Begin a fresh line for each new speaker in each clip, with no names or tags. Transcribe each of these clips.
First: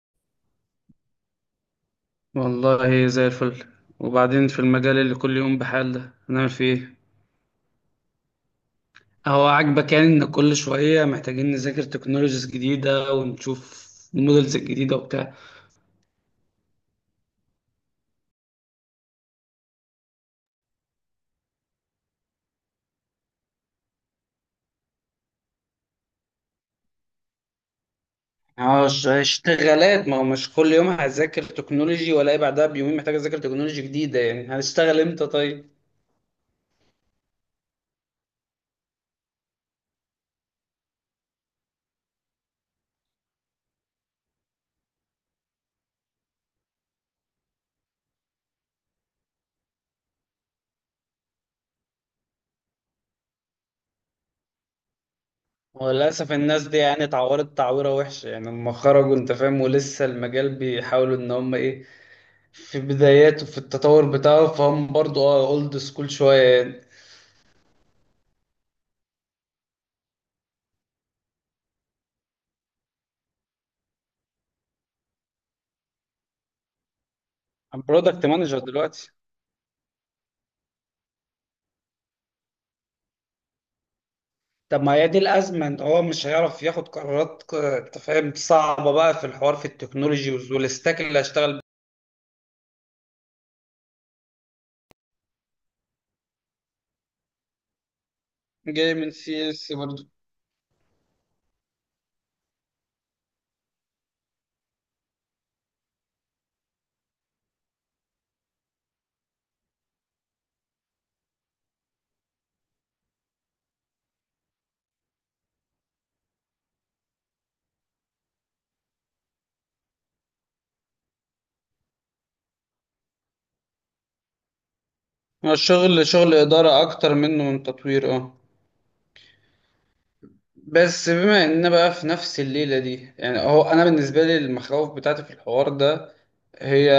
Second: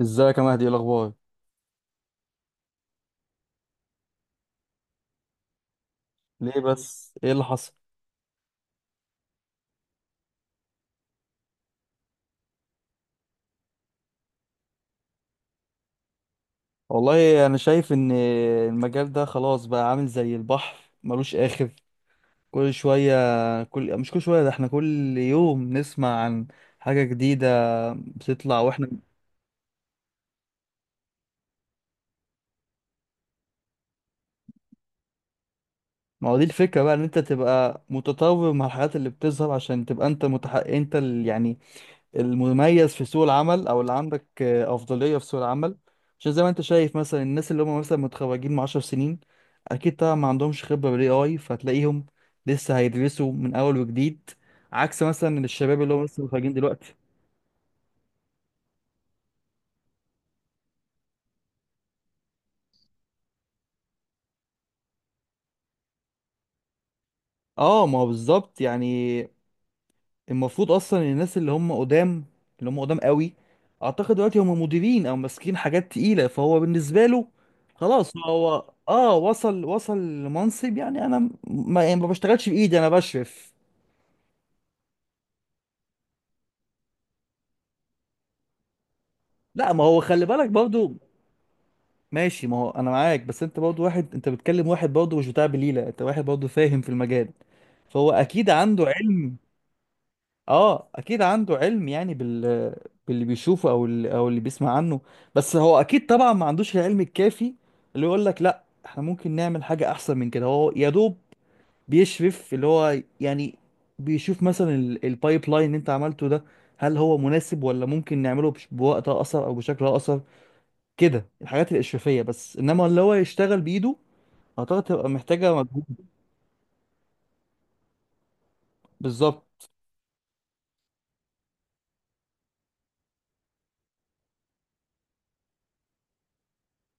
ازيك يا مهدي، ايه الاخبار؟
والله زي الفل. وبعدين في المجال اللي كل يوم بحال ده هنعمل
ليه
فيه ايه؟
بس؟ ايه اللي حصل؟
هو عاجبك يعني ان كل شوية محتاجين نذاكر تكنولوجيز جديدة ونشوف المودلز الجديدة وبتاع؟
والله انا شايف ان المجال ده خلاص بقى عامل زي البحر، ملوش اخر. كل شويه كل مش كل شويه، ده احنا كل يوم نسمع عن حاجه جديده بتطلع واحنا.
اشتغالات، ما هو مش كل يوم هذاكر تكنولوجي ولا بعدها بيومين محتاج اذاكر تكنولوجي جديدة، يعني هنشتغل امتى طيب؟
ما هو دي الفكره بقى، ان انت تبقى متطور مع الحاجات اللي بتظهر عشان تبقى انت متحقق، انت اللي يعني المميز في سوق العمل، او اللي عندك افضليه في سوق العمل، عشان زي ما انت شايف، مثلا الناس اللي هم مثلا متخرجين من 10 سنين اكيد طبعا ما عندهمش خبره بالاي اي، فتلاقيهم لسه هيدرسوا من اول وجديد، عكس مثلا الشباب اللي هم لسه
وللأسف
متخرجين
الناس دي
دلوقتي.
يعني اتعورت تعويرة وحشة يعني لما خرجوا انت فاهم، ولسه المجال بيحاولوا ان هم ايه، في بداياته في التطور بتاعه، فهم برضو اولد سكول شوية يعني.
اه، ما هو بالظبط يعني. المفروض اصلا الناس اللي هم قدام، اللي هم قدام قوي، اعتقد دلوقتي هم مديرين او ماسكين حاجات تقيله، فهو بالنسبه له خلاص
برودكت مانجر
هو
دلوقتي.
اه وصل، وصل لمنصب، يعني انا م- ما, يعني ما بشتغلش بايدي، انا بشرف.
طب ما هي دي الأزمة، إن هو مش هيعرف ياخد قرارات أنت فاهم صعبة بقى في الحوار في
لا، ما هو خلي
التكنولوجي
بالك برضو.
والستاك اللي هشتغل
ماشي، ما هو انا معاك، بس انت برضو واحد، انت بتكلم واحد برضو مش بتاع بليله، انت واحد برضو فاهم في المجال، فهو اكيد
بيه.
عنده
جاي من
علم.
CS برضه.
اه، اكيد عنده علم، يعني باللي بيشوفه، او اللي بيسمع عنه، بس هو اكيد طبعا ما عندوش العلم الكافي اللي يقول لك لا، احنا ممكن نعمل حاجة احسن من كده. هو يا دوب بيشرف، اللي هو يعني بيشوف مثلا البايب لاين اللي انت عملته ده، هل هو مناسب، ولا ممكن نعمله بوقت اقصر او بشكل اقصر، كده الحاجات الاشرافية بس، انما اللي هو يشتغل بايده اعتقد تبقى
هو
محتاجة مجهود.
الشغل شغل إدارة أكتر منه من تطوير، أه.
بالظبط.
بس بما إننا بقى في نفس الليلة دي، يعني هو أنا بالنسبة لي المخاوف بتاعتي في الحوار ده هي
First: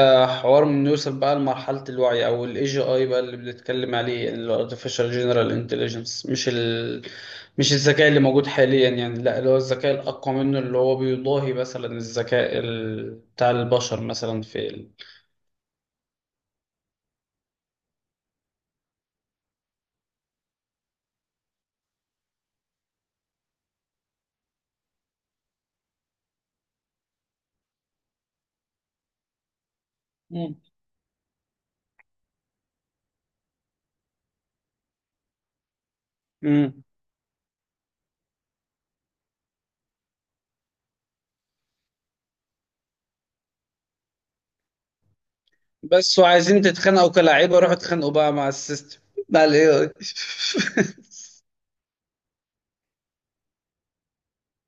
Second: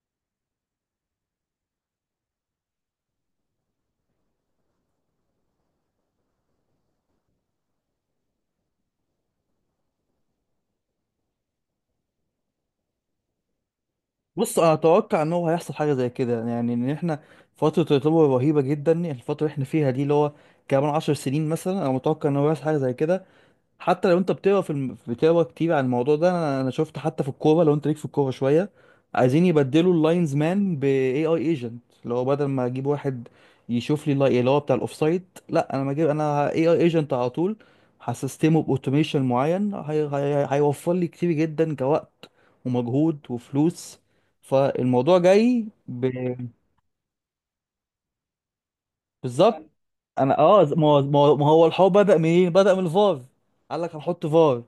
حوار من نوصل بقى لمرحلة الوعي أو ال AGI بقى اللي بنتكلم عليه، يعني ال Artificial General Intelligence، مش الذكاء اللي موجود حاليا يعني، لا اللي هو الذكاء الأقوى منه اللي هو بيضاهي مثلا الذكاء بتاع البشر مثلا
بص،
في
انا اتوقع ان هو هيحصل حاجه زي كده، يعني ان احنا فتره الرطوبه رهيبه جدا، الفتره اللي احنا فيها دي، اللي هو كمان 10 سنين مثلا، انا متوقع ان هو هيحصل حاجه زي كده. حتى لو انت بتقرا كتير عن الموضوع ده، انا شفت حتى في الكوره، لو انت ليك في الكوره شويه، عايزين يبدلوا اللاينز
مم.
مان باي اي اي ايجنت، اللي هو بدل ما اجيب واحد يشوف لي اللي هو بتاع الاوفسايد، لا انا ما اجيب، انا اي اي
مم.
ايجنت على طول، هسيستمه باوتوميشن معين، هيوفر لي كتير جدا كوقت ومجهود وفلوس. فالموضوع جاي
بس وعايزين تتخانقوا كلاعيبة، روحوا اتخانقوا بقى مع السيستم، مع ال
بالظبط.
AI
انا ما هو الحوار بدأ منين؟ بدأ من الفار، قال لك هنحط فار،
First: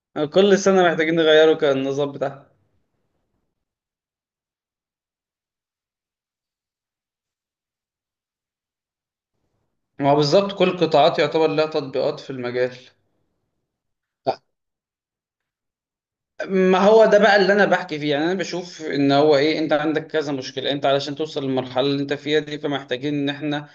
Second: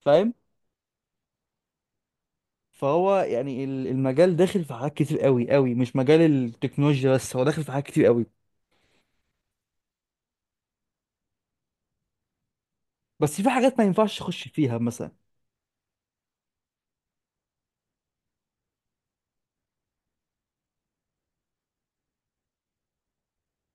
فاهم.
كل سنة محتاجين نغيروا كان النظام بتاعها.
فهو يعني المجال داخل في حاجات كتير قوي قوي، مش مجال التكنولوجيا بس، هو داخل في حاجات كتير قوي،
ما هو بالظبط، كل قطاعات يعتبر لها تطبيقات في المجال.
بس في حاجات ما ينفعش اخش فيها مثلا.
ما هو ده بقى اللي انا بحكي فيه، يعني انا بشوف ان هو ايه، انت عندك كذا مشكله، انت علشان توصل للمرحله اللي انت فيها دي فمحتاجين ان احنا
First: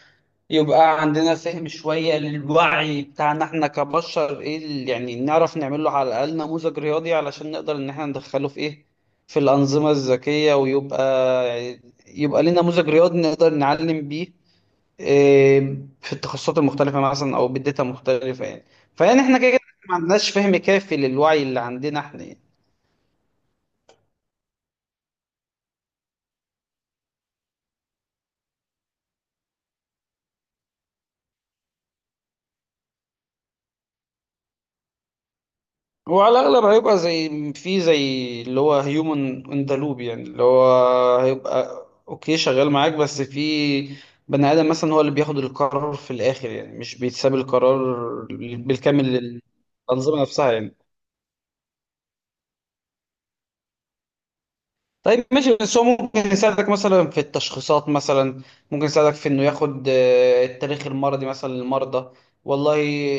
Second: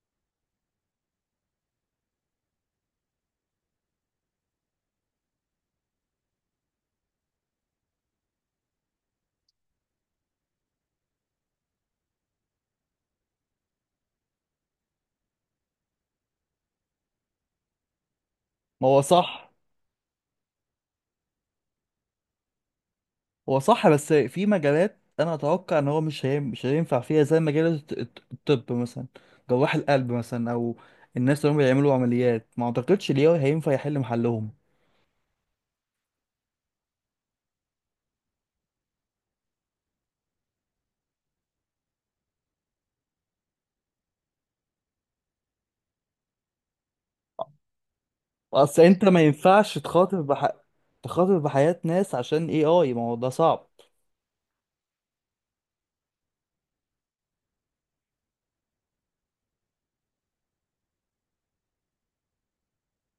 يبقى عندنا فهم شويه للوعي بتاعنا احنا كبشر، ايه اللي يعني نعرف نعمل له على الاقل نموذج رياضي علشان نقدر ان احنا ندخله في ايه، في الانظمه الذكيه، ويبقى ليه نموذج رياضي نقدر نعلم بيه إيه، في التخصصات المختلفه مثلا او بالداتا مختلفه يعني.
ما هو
فيعني احنا كده
صح.
كده ما عندناش فهم كافي للوعي اللي عندنا احنا يعني.
هو صح، بس في مجالات انا اتوقع ان هو مش هينفع فيها، زي مجال الطب مثلا، جراح القلب مثلا، او الناس اللي هم بيعملوا عمليات ما اعتقدش ليه هينفع يحل محلهم.
هو على الأغلب هيبقى زي في زي اللي هو هيومن ان ذا لوب، يعني اللي هو هيبقى اوكي شغال معاك، بس في بني آدم مثلا هو اللي بياخد القرار في الآخر، يعني مش بيتساب القرار
اصل انت
بالكامل
ما ينفعش
للأنظمة نفسها يعني.
تخاطر بحياة ناس عشان اي اي، ما هو ده صعب.
طيب ماشي، بس هو ممكن يساعدك مثلا في التشخيصات مثلا، ممكن يساعدك في انه ياخد التاريخ المرضي مثلا للمرضى. والله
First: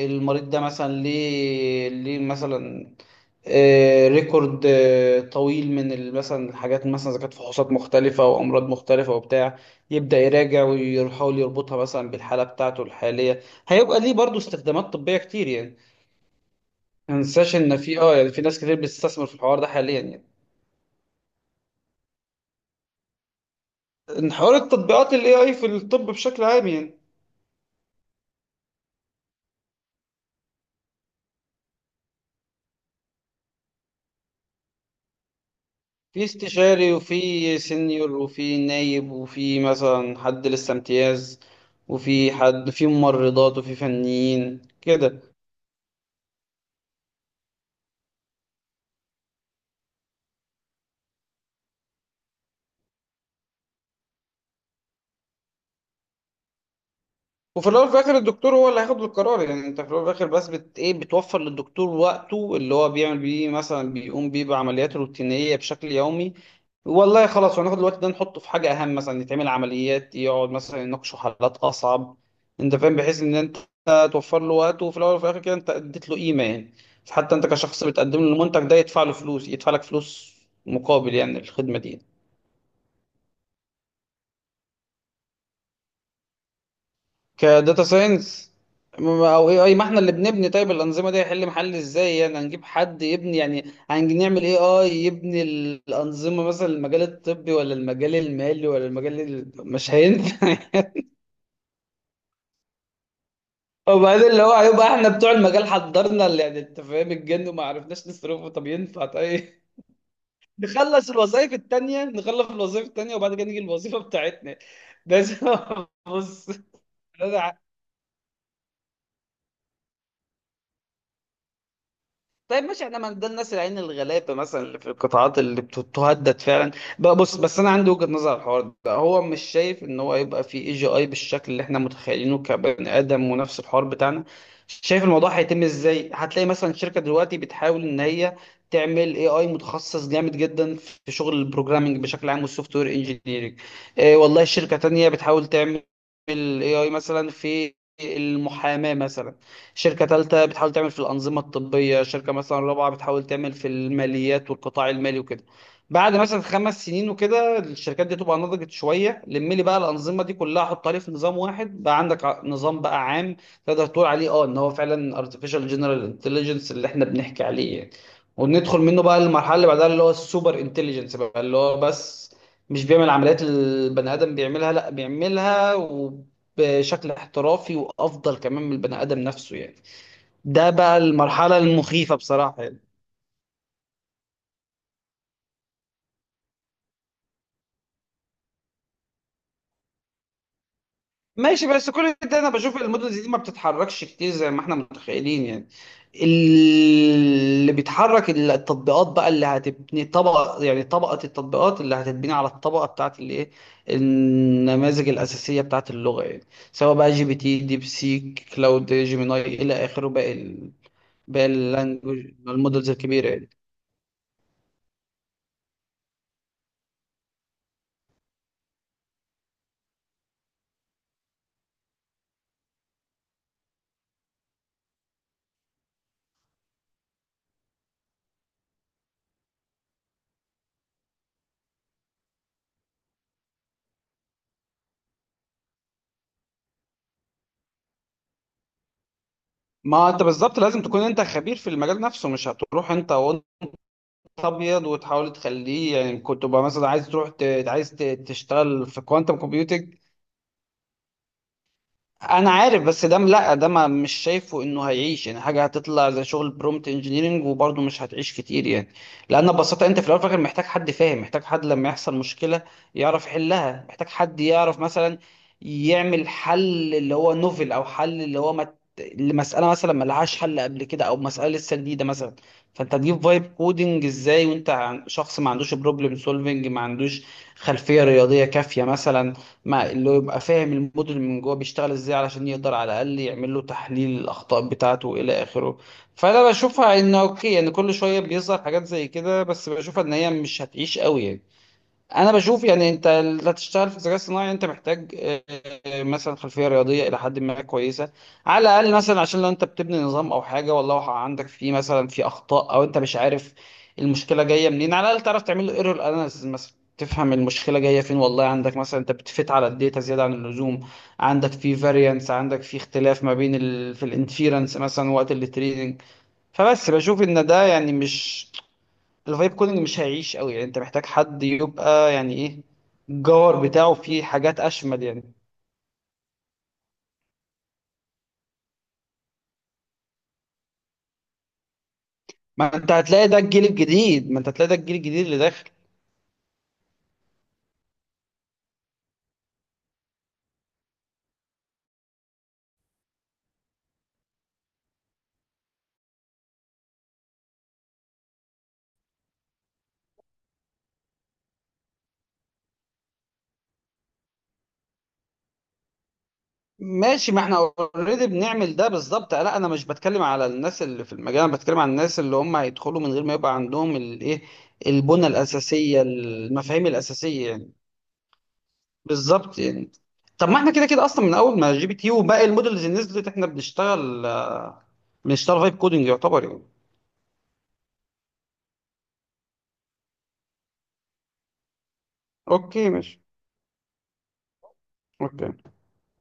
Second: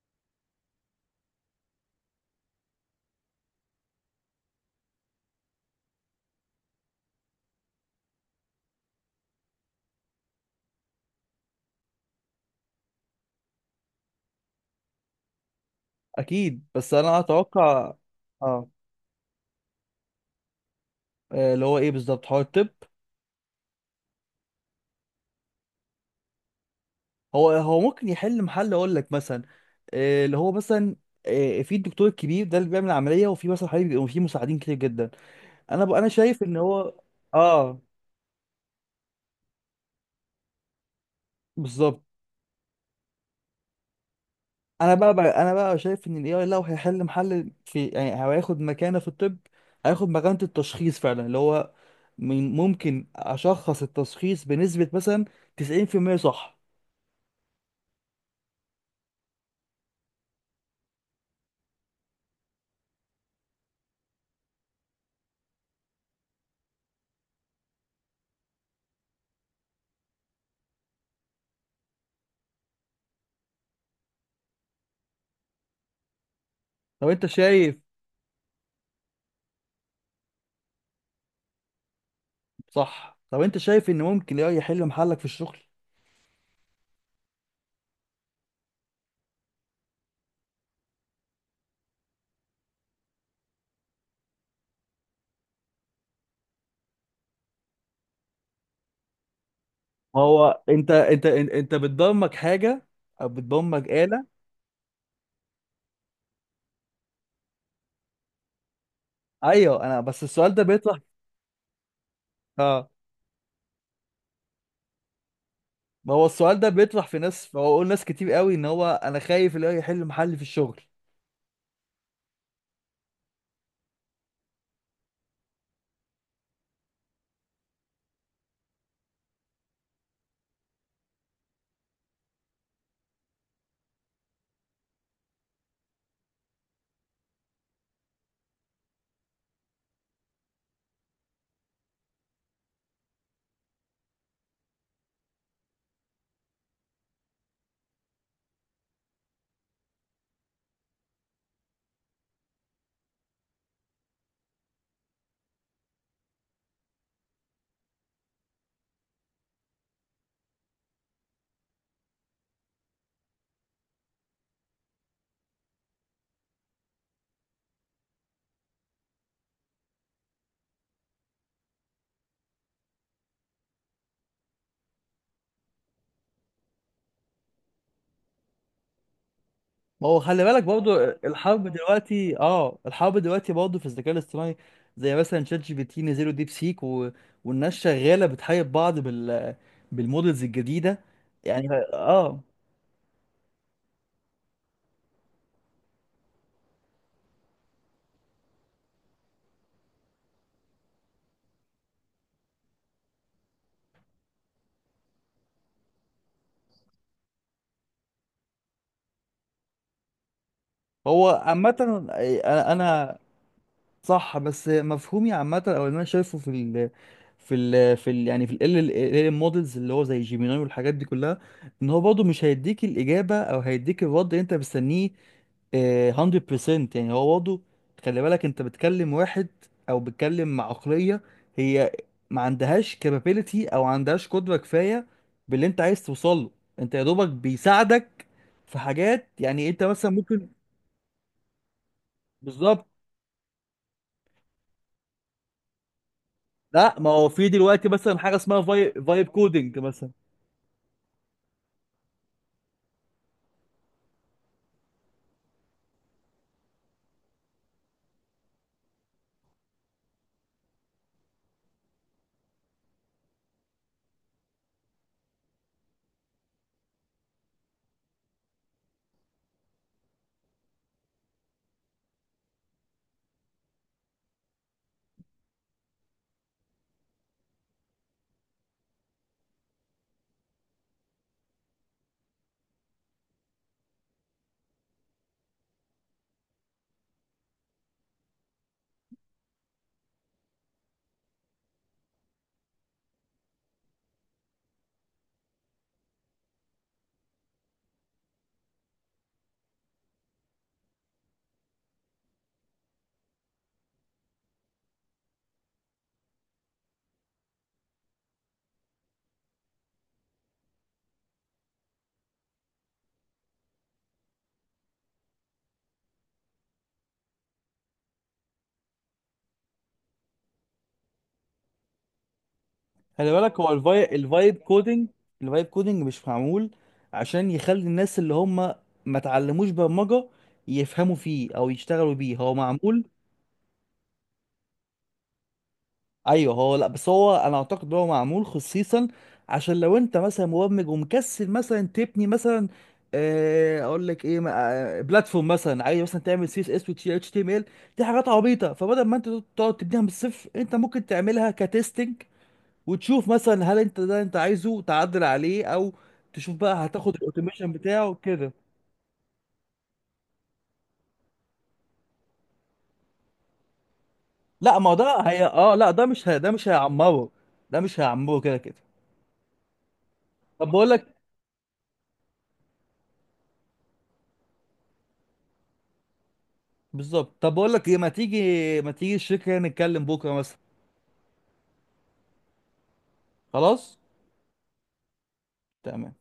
المريض ده مثلا، ليه مثلا ريكورد طويل مثلا الحاجات، مثلا اذا كانت فحوصات مختلفه او امراض مختلفه وبتاع، يبدا يراجع ويحاول يربطها مثلا بالحاله بتاعته الحاليه. هيبقى ليه برضه استخدامات طبيه كتير يعني.
اكيد، بس
ما
انا
ننساش ان
اتوقع
في يعني في ناس
اه
كتير بتستثمر في الحوار ده حاليا يعني.
اللي هو ايه بالظبط، هو الطب،
إن حوار التطبيقات ال AI في الطب بشكل عام يعني.
هو ممكن يحل محل، اقول لك مثلا اللي هو مثلا في الدكتور الكبير ده اللي بيعمل العمليه، وفي مثلا حبيبي بيبقوا في مساعدين كتير جدا. انا
في
شايف ان
استشاري
هو.
وفي
اه.
سينيور وفي نايب وفي مثلا حد لسه امتياز،
بالظبط.
وفي حد في ممرضات وفي فنيين
انا بقى,
كده.
بقى انا بقى شايف ان الاي اي لو هيحل محل في، يعني هو هياخد مكانه في الطب، هياخد مكانه التشخيص فعلا، اللي هو ممكن اشخص التشخيص بنسبه مثلا 90% صح.
وفي الاول وفي الاخر الدكتور هو اللي هياخد القرار، يعني انت في الاول وفي الاخر بس بت ايه، بتوفر للدكتور وقته اللي هو بيعمل بيه مثلا، بيقوم بيه بعمليات روتينيه بشكل يومي. والله خلاص هناخد الوقت ده نحطه في حاجه اهم، مثلا يتعمل عمليات، يقعد مثلا يناقشوا حالات اصعب، انت فاهم، بحيث ان انت توفر له وقته، وفي الاول وفي الاخر كده انت اديت له قيمه يعني.
طب انت
فحتى انت
شايف
كشخص بتقدم له المنتج ده، يدفع له فلوس، يدفع لك فلوس مقابل يعني الخدمه دي.
صح طب انت شايف ان ممكن الاي اي يحل محلك في الشغل؟
كداتا ساينس او اي اي، ما احنا اللي بنبني، طيب الانظمه دي هيحل محل ازاي يعني؟ هنجيب حد يبني؟ يعني هنعمل اي اي يبني الانظمه مثلا المجال الطبي ولا المجال المالي ولا المجال مش
ما
هينفع
هو انت انت انت انت بتضمك حاجه او بتضمك آلة.
وبعدين اللي هو هيبقى احنا بتوع المجال حضرنا، اللي يعني انت فاهم الجن وما عرفناش نصرفه، طب ينفع طيب؟
ايوه، انا بس السؤال ده بيطرح.
نخلص الوظائف
اه
التانية وبعد كده نيجي الوظيفة بتاعتنا بس.
ما هو
بص.
السؤال ده بيطرح في ناس، فهو قول ناس كتير قوي ان هو انا خايف اللي هو يحل محل في الشغل.
طيب ماشي، احنا ما ده الناس العين الغلابه مثلا اللي في القطاعات اللي تهدد فعلا بقى. بص، بس انا عندي وجهه نظر على الحوار ده، هو مش شايف ان هو يبقى في AGI بالشكل اللي احنا متخيلينه كبني ادم ونفس الحوار بتاعنا. شايف الموضوع هيتم ازاي؟ هتلاقي مثلا شركه دلوقتي بتحاول ان هي تعمل اي اي متخصص جامد جدا في شغل البروجرامنج بشكل عام والسوفت وير انجينيرنج. إيه والله شركه تانية بتحاول تعمل اي اي مثلا في المحاماه مثلا، شركة ثالثة بتحاول تعمل في الأنظمة الطبية، شركة مثلا رابعة بتحاول تعمل في الماليات والقطاع المالي وكده. بعد مثلا 5 سنين وكده الشركات دي تبقى نضجت شوية، لم لي بقى الأنظمة دي كلها، حطها لي في نظام واحد، بقى عندك نظام بقى عام تقدر تقول عليه ان هو فعلا artificial general intelligence اللي احنا بنحكي عليه يعني. وندخل منه بقى المرحلة اللي بعدها اللي هو السوبر انتليجنس بقى، اللي هو بس مش بيعمل عمليات البني آدم بيعملها، لا، بيعملها بشكل احترافي وافضل كمان من البني ادم نفسه يعني.
ما هو خلي بالك
ده
برضو،
بقى المرحله
الحرب
المخيفه
دلوقتي
بصراحه يعني.
برضو في الذكاء الاصطناعي، زي مثلا شات جي بي تي، نزلوا ديب سيك و...، والناس شغاله بتحارب بعض بالمودلز الجديده.
ماشي،
يعني
بس كل ده
اه
انا بشوف المدن دي ما بتتحركش كتير زي ما احنا متخيلين يعني. اللي بيتحرك التطبيقات بقى، اللي هتبني طبقه يعني، طبقه التطبيقات اللي هتتبني على الطبقه بتاعت الايه، النماذج الاساسيه بتاعت اللغه يعني، سواء بقى GPT، ديب سيك، كلاود، جيميناي، الى اخره،
هو
باقي
عامه
اللانجوج
انا
المودلز
انا
الكبيره يعني.
صح، بس مفهومي عامة او اللي انا شايفه في ال في ال في ال يعني في ال ال ال مودلز اللي هو زي جيميناي والحاجات دي كلها، ان هو برضه مش هيديك الاجابه، او هيديك الرد اللي انت مستنيه. 100%. يعني هو برضه، خلي بالك انت بتكلم واحد، او بتكلم مع عقليه هي ما عندهاش كابابيلتي، او ما عندهاش قدره كفايه باللي انت عايز توصله، انت يا دوبك بيساعدك في حاجات، يعني انت
ما
مثلا
انت
ممكن.
بالظبط لازم تكون انت خبير في المجال نفسه، مش
بالظبط.
هتروح انت وانت ابيض وتحاول تخليه يعني، كنت بقى مثلا
لا،
عايز
ما هو
تروح
في دلوقتي مثلا حاجه اسمها
تشتغل في
فايب
كوانتم
كودنج
كومبيوتنج.
مثلا.
انا عارف، بس ده لا ده ما مش شايفه انه هيعيش يعني، حاجه هتطلع زي شغل برومت انجينيرنج وبرضه مش هتعيش كتير يعني. لان ببساطه انت في الاول وفي الاخر محتاج حد فاهم، محتاج حد لما يحصل مشكله يعرف يحلها، محتاج حد يعرف مثلا يعمل حل اللي هو نوفل او حل اللي هو لمساله مثلا ما لهاش حل قبل كده او مساله لسه جديده مثلا. فانت تجيب فايب كودنج ازاي وانت شخص ما عندوش بروبلم سولفنج، ما عندوش خلفيه رياضيه كافيه مثلا، مع اللي هو يبقى فاهم الموديل من جوه بيشتغل ازاي علشان يقدر على الاقل يعمل له تحليل الاخطاء بتاعته الى اخره. فانا بشوفها ان اوكي يعني كل شويه بيظهر حاجات زي كده، بس بشوفها ان هي مش هتعيش قوي يعني. انا بشوف يعني انت اللي هتشتغل في الذكاء الصناعي انت محتاج مثلا خلفيه رياضيه الى حد ما كويسه، على الاقل مثلا عشان لو انت بتبني نظام او حاجه والله عندك فيه مثلا في اخطاء او انت مش عارف المشكله جايه منين، على الاقل تعرف تعمل له ايرور اناليسيس مثلا، تفهم المشكله جايه فين، والله عندك مثلا انت بتفت على الداتا زياده عن اللزوم، عندك في فاريانس، عندك في اختلاف ما بين في الانفيرنس مثلا وقت التريدنج. فبس بشوف ان ده يعني مش، الفايب كودنج مش هيعيش قوي يعني، انت محتاج حد يبقى يعني ايه
خلي بالك
الجوهر
هو
بتاعه فيه حاجات اشمل يعني.
الفايب كودنج مش معمول عشان يخلي الناس اللي هم ما اتعلموش برمجه يفهموا فيه او يشتغلوا بيه، هو
ما انت
معمول.
هتلاقي ده الجيل الجديد ما انت هتلاقي ده الجيل الجديد اللي داخل.
ايوه هو، لا، بس هو انا اعتقد هو معمول خصيصا عشان لو انت مثلا مبرمج ومكسل مثلا تبني مثلا اقول لك ايه، بلاتفورم مثلا، عايز مثلا تعمل سي اس اس وتي اتش تي ام ال، دي حاجات عبيطه، فبدل ما انت تقعد تبنيها من الصفر، انت ممكن تعملها كتستنج، وتشوف مثلا هل انت ده انت عايزه تعدل عليه، او تشوف بقى هتاخد
ماشي، ما احنا
الاوتوميشن بتاعه
اوريدي
كده.
بنعمل ده بالظبط، لا انا مش بتكلم على الناس اللي في المجال، انا بتكلم على الناس اللي هم هيدخلوا من غير ما يبقى عندهم الايه،
لا ما هو ده
البنى
هي اه لا،
الاساسيه،
ده مش هي... ده مش
المفاهيم
هيعمره،
الاساسيه يعني.
ده مش هيعمره كده كده.
بالظبط يعني. طب ما
طب
احنا كده
بقول
كده
لك
اصلا من اول ما جي بي تي وباقي المودلز اللي نزلت احنا بنشتغل، بنشتغل فايب كودنج يعتبر يعني.
بالظبط. طب بقول لك ايه، ما تيجي الشركه نتكلم بكره مثلا.
اوكي ماشي.
خلاص.
أوكي.
تمام.